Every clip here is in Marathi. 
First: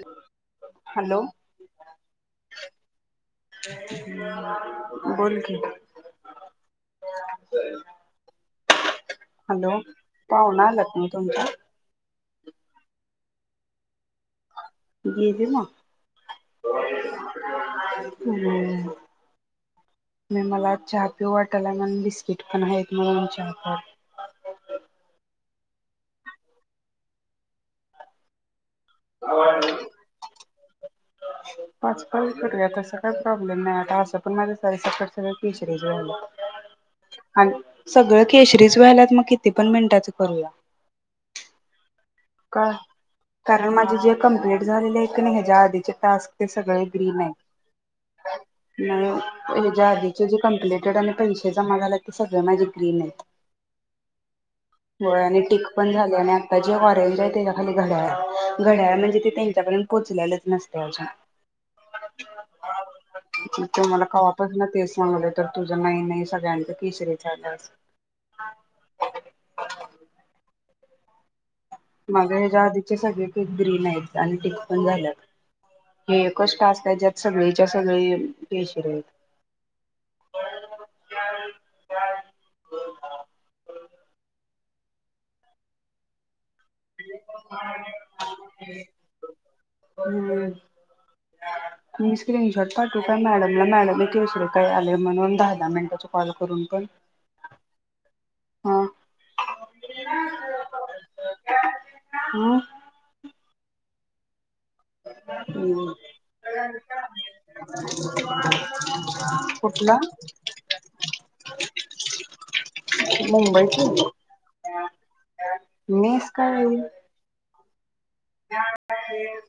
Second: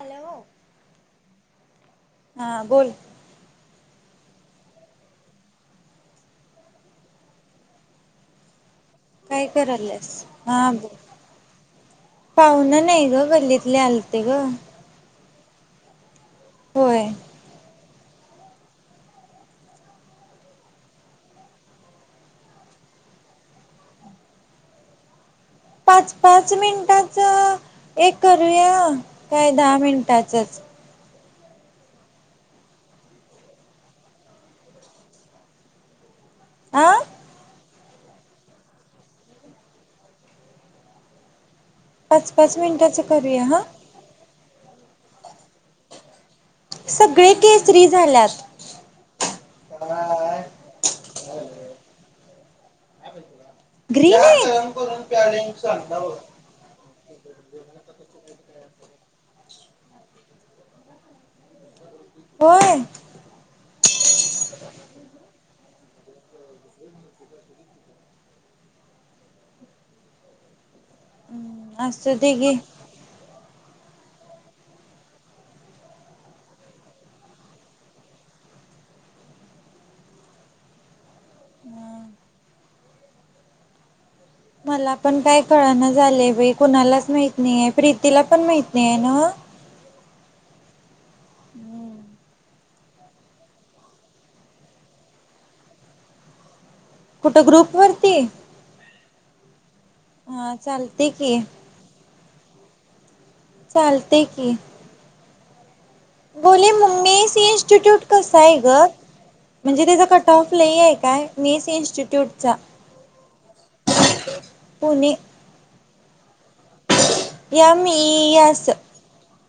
हॅलो. हॅलो हा बोल बोल की काय हॅलो करालस हा पाहुणा आलात बोल ना तुमच्या पाहुने नाही ग गल्लीतले आले ग गेले म? होय हो म मला चहा पिऊ वाटाय लागला अन बिस्किट पण आहेत आमच्या कडे पाच पाच मिनिटाच एक करूया काय दहा मिनिटाचच पाच पण करूया तस काय प्रॉब्लेम नाही आता असं पण माझ तीसरे झाले आं सगळं केशरीच व्हायलात मग किती पण मिनटाचं करूया पाच- पाच का मिनिटाचं करूया हा कारण माझे जे कंप्लीट झालेले कणी हेजा आधीचे टास्क सगळे येतील सगळे केसरी झाल्यात यात याच्या आधीचे जे कम्प्लीट आणि पैसे जमा झाले ते सगळं माझ ग्रीन आहेत ग्रीन आहेत हो आणि टीक पण झाले आणि आता जे ऑरेंज ते पहा ना घड्याळ घड घड्याळ म्हण नाही त्यापर्यंत पोचलेलेच नसते अजून होय त मला का वापस ना तेच सांगलं तर तुझ जमा नाही सगळया तर किसरे झाल्या हम्म माघ यांच्या आधीचे सगळे ग्रीन आहेत आणि टीक पण झाल्यात, हे कष्ट अस काय ज्यात सगळीच्या सगळे केशरी आहेत मला पण काय कळण झालंय बाय कुणालाच माहित नाही आहे प्रीतीला पण माहित नाहीय ना रिकामा ऑडिओ स्क्रीनशॉट पाठवू का मॅडमला मॅडम एक केसरी काय आलय म्हणून दहा दहा मिनिटाच कॉल करून पण कुठ ग्रुप वरती? हा हा चालते की रिकामा ऑडिओ चालतय की, रिकामा ऑडिओ बोले मग मेस इन्स्टिट्यूट कस आहे ग, म्हणजे कुठला त्याचा कट ऑफ लय आहे काय मेस इन्स्टिट्यूट मुंबईची पुणे रिकामा ऑडिओ काय या [unintelligible] मी S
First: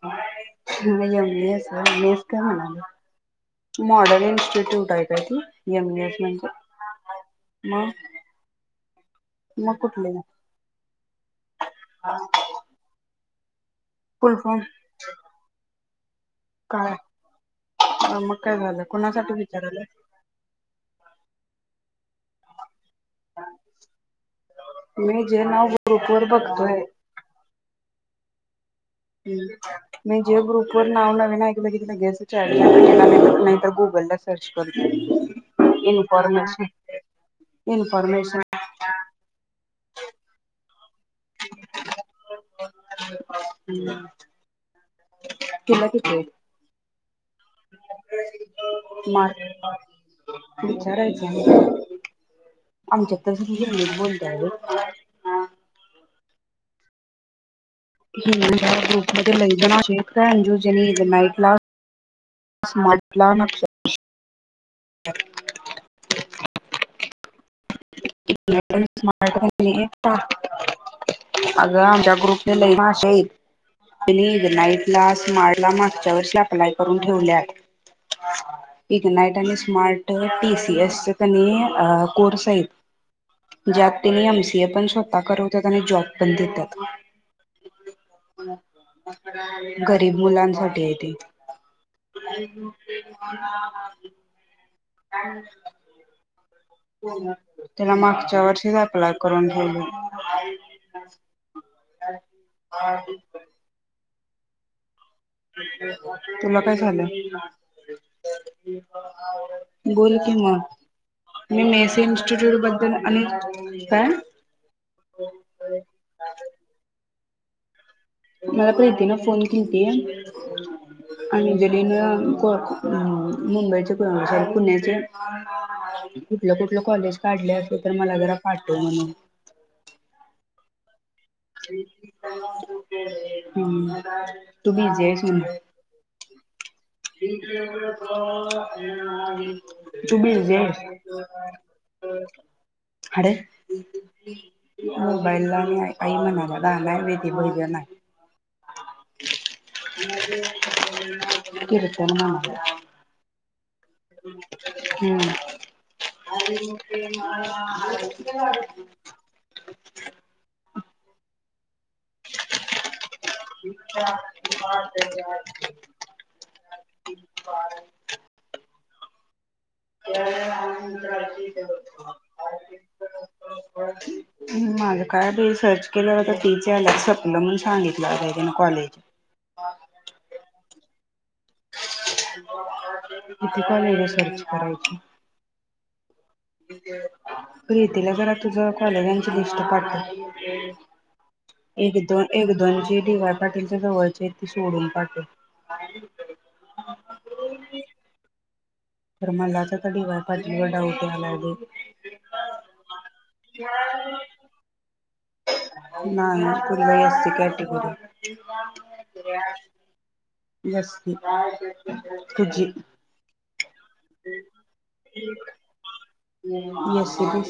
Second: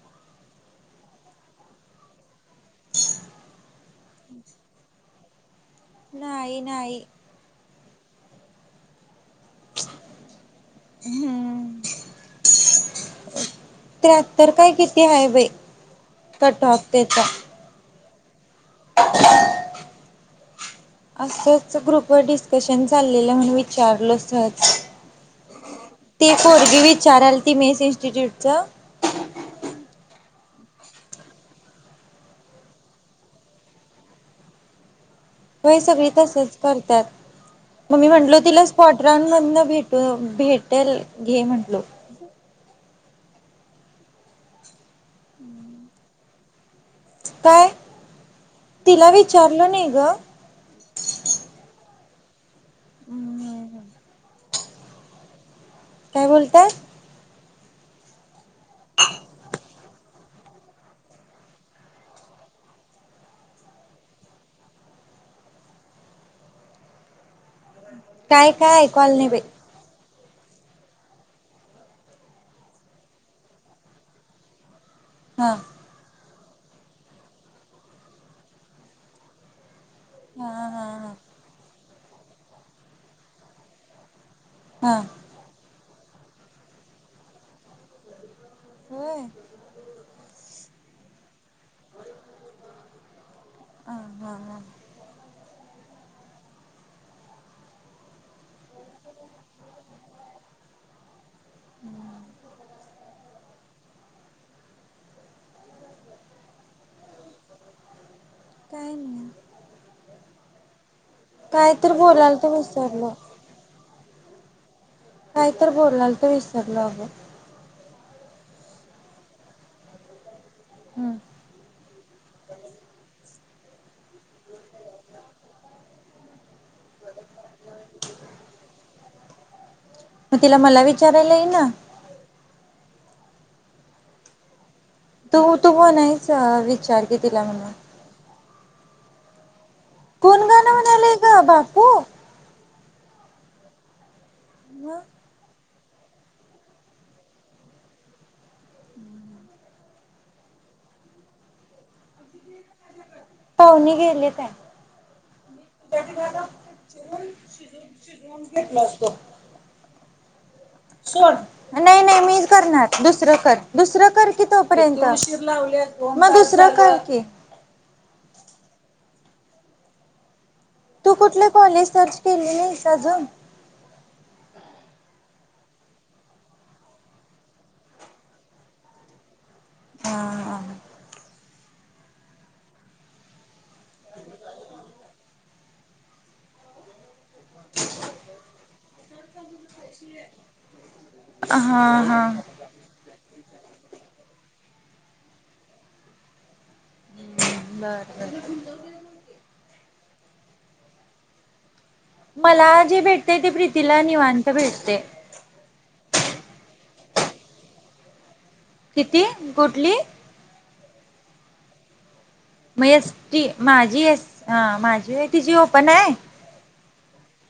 M A S M S काय म्हणाले मॉडल इन्स्टिट्यूट हाय काय ते नाही नाही. मग मग कुठलं ग हूंअं [unintelligible] [unintelligible] त्र्याहत्तर फुलफॉर्म काय किती हाय बई कट ऑप तेचा हा मग. काय झालं कोणासाठी विचारायला असंच ग्रुप वर डिस्कशन चाललेलं म्हणून विचारल सहज मी जे नाव ग्रुप वर ती बघतोय पोरगी विचारालती मेस इनस्टिट्यूट ज हम नाही जे ग्रुप वर नाव नवीन आहे की लगेच चाट जी पी टी नाही तर गुगल ला सर्च करते. व्हय सगळी तसच म्हणत्यात म मी म्हणलो इन्फॉर्मेशन तीला स्पॉट रॅन मधन भेट हं भेटल ये म्हटलो. [unintelligible] तुला किती हाये काय तिला [inaudible] विचारलं नाही मार्क ग विचारायच मग. आमच्यात तसबी हम्म हिंदीत बोलत्यात ग आं काय बोलताय [inaudible] ग्रुपमध्ये लय जण असे हायेत [unintelligible] असं म्हटला म्हटलं. [unintelligible] [unintelligible] काय काय ऐकू आलं नाही बाई [unintelligible] अग आमच्या ग्रुपने लई भाषा हाईत [unintelligible] नाईट क्लास हा माडला मागच्या वर्ष लॅप लाई करून ठेवल्यात [unintelligible] एक नाईट आणि स्मार्ट हा टी सी हा एस च हा कणी अ कोड्स् व्हय ज्यातेनियमस ते पण हा स्वतः करवत्यात आणि जॉब पण देत्यात. होय हा [inaudible] गरीब मुलांसाठी हाय ते. [inaudible] हा हा [unintelligible] तेला माक - - च्या वर्षीच अप्लाय करून ठेवलोय. तुला काय झालय? काय नाही बोल कि म मी काय तर मेसे बोलाल तर इन्स्टिट्यूट बद्दल विसरलो आणि काय? काय तर बोलालतो अगं विसरलो अगं निवांत मला प्रीतीन फोन केलतिया हम्म अंजलीन कोण हा मुंबईचे प पुण्याचे कुठलं कुठलं कॉलेज काढले असते तर मला जरा पाठव म्हणून म तिला मला वी [inaudible] ह तू तू म्हणायच विचार की तिला म्हणून [unintelligible] [unintelligible] कोण गाण म्हणालय ग बापू? हाडे [unintelligible] मग मोबाईल लावलाय आई म्हणाली गाण हाय होय ते नाह बोललो नाय [unintelligible] पाव्हणी गेली काय? फोडणी भाज हा शिजवून शिजवून घेतलो असतो सोड नाही नाही मीच करणार दुसरं कर दुसरं कर कि तोपर्यंत किती उशीर लावल्यास मग दुसरं कर की [unintelligible] तू कुठल्या कॉलेज सर्च केली नाहीस अजून कायबाई सर्च केलं होत तेच यायल्यात सपलं म्हणून सांगितल्यात आता त्यान कॉलेज हा [inaudible] कुठ आलय सर्च करायची [unintelligible] प्रीतीला जरा तुझ कॉलेजांची लिस्ट पाठव हा एक दोन हा एक दोन पाटीलच्या जवळचे ती सोडून पाठव हम्म बर बर तर मलाच आता डी वाई पाटील वर डाऊट यायला बग मला जे भेटते ते प्रीतीला निवांत भेटतय नाही [unintelligible] असती कॅटेगरी किती? कुठली? ती मग एस टी माझी एस आ माझी होय तिची ओपन हाय. एस सी बी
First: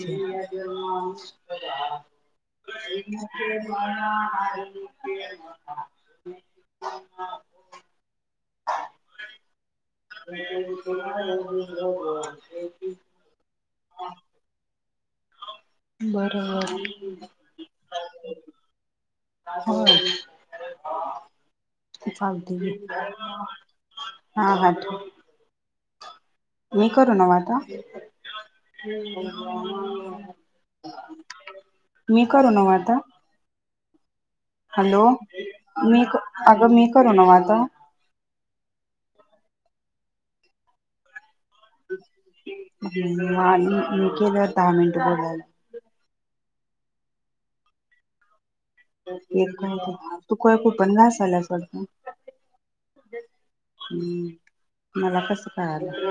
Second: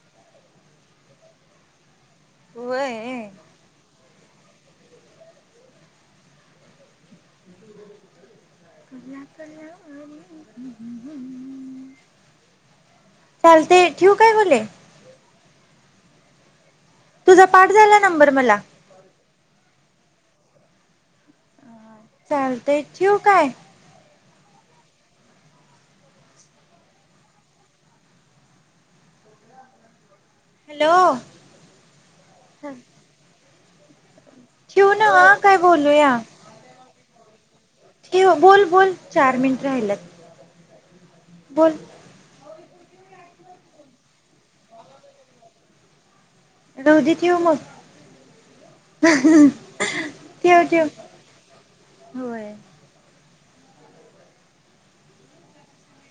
[inaudible] होय [inaudible] [inaudible] भ्या कल्याव [inaudible] चालते ठेवू काय बोले बरोबर तुझा पाठ झाला नंबर मला. ह चालतंय चालते की ठेवू काय हा हा ठेव. मी करू नव आता हॅलो मी करू नव आता. ठेवू हॅलो नव काय मी बोलूया? अगं मी करू नव आता? बोल बोल चार मिनट राहिल्यात. बोल म आणि मी केल्यावर दहा मिनिटं बोलायला. रहु दे कि ओ मग एक तू काय ठेव ठेव कुपण घासाल्यास वाटतं? होय हम्म मला कसं कळालं?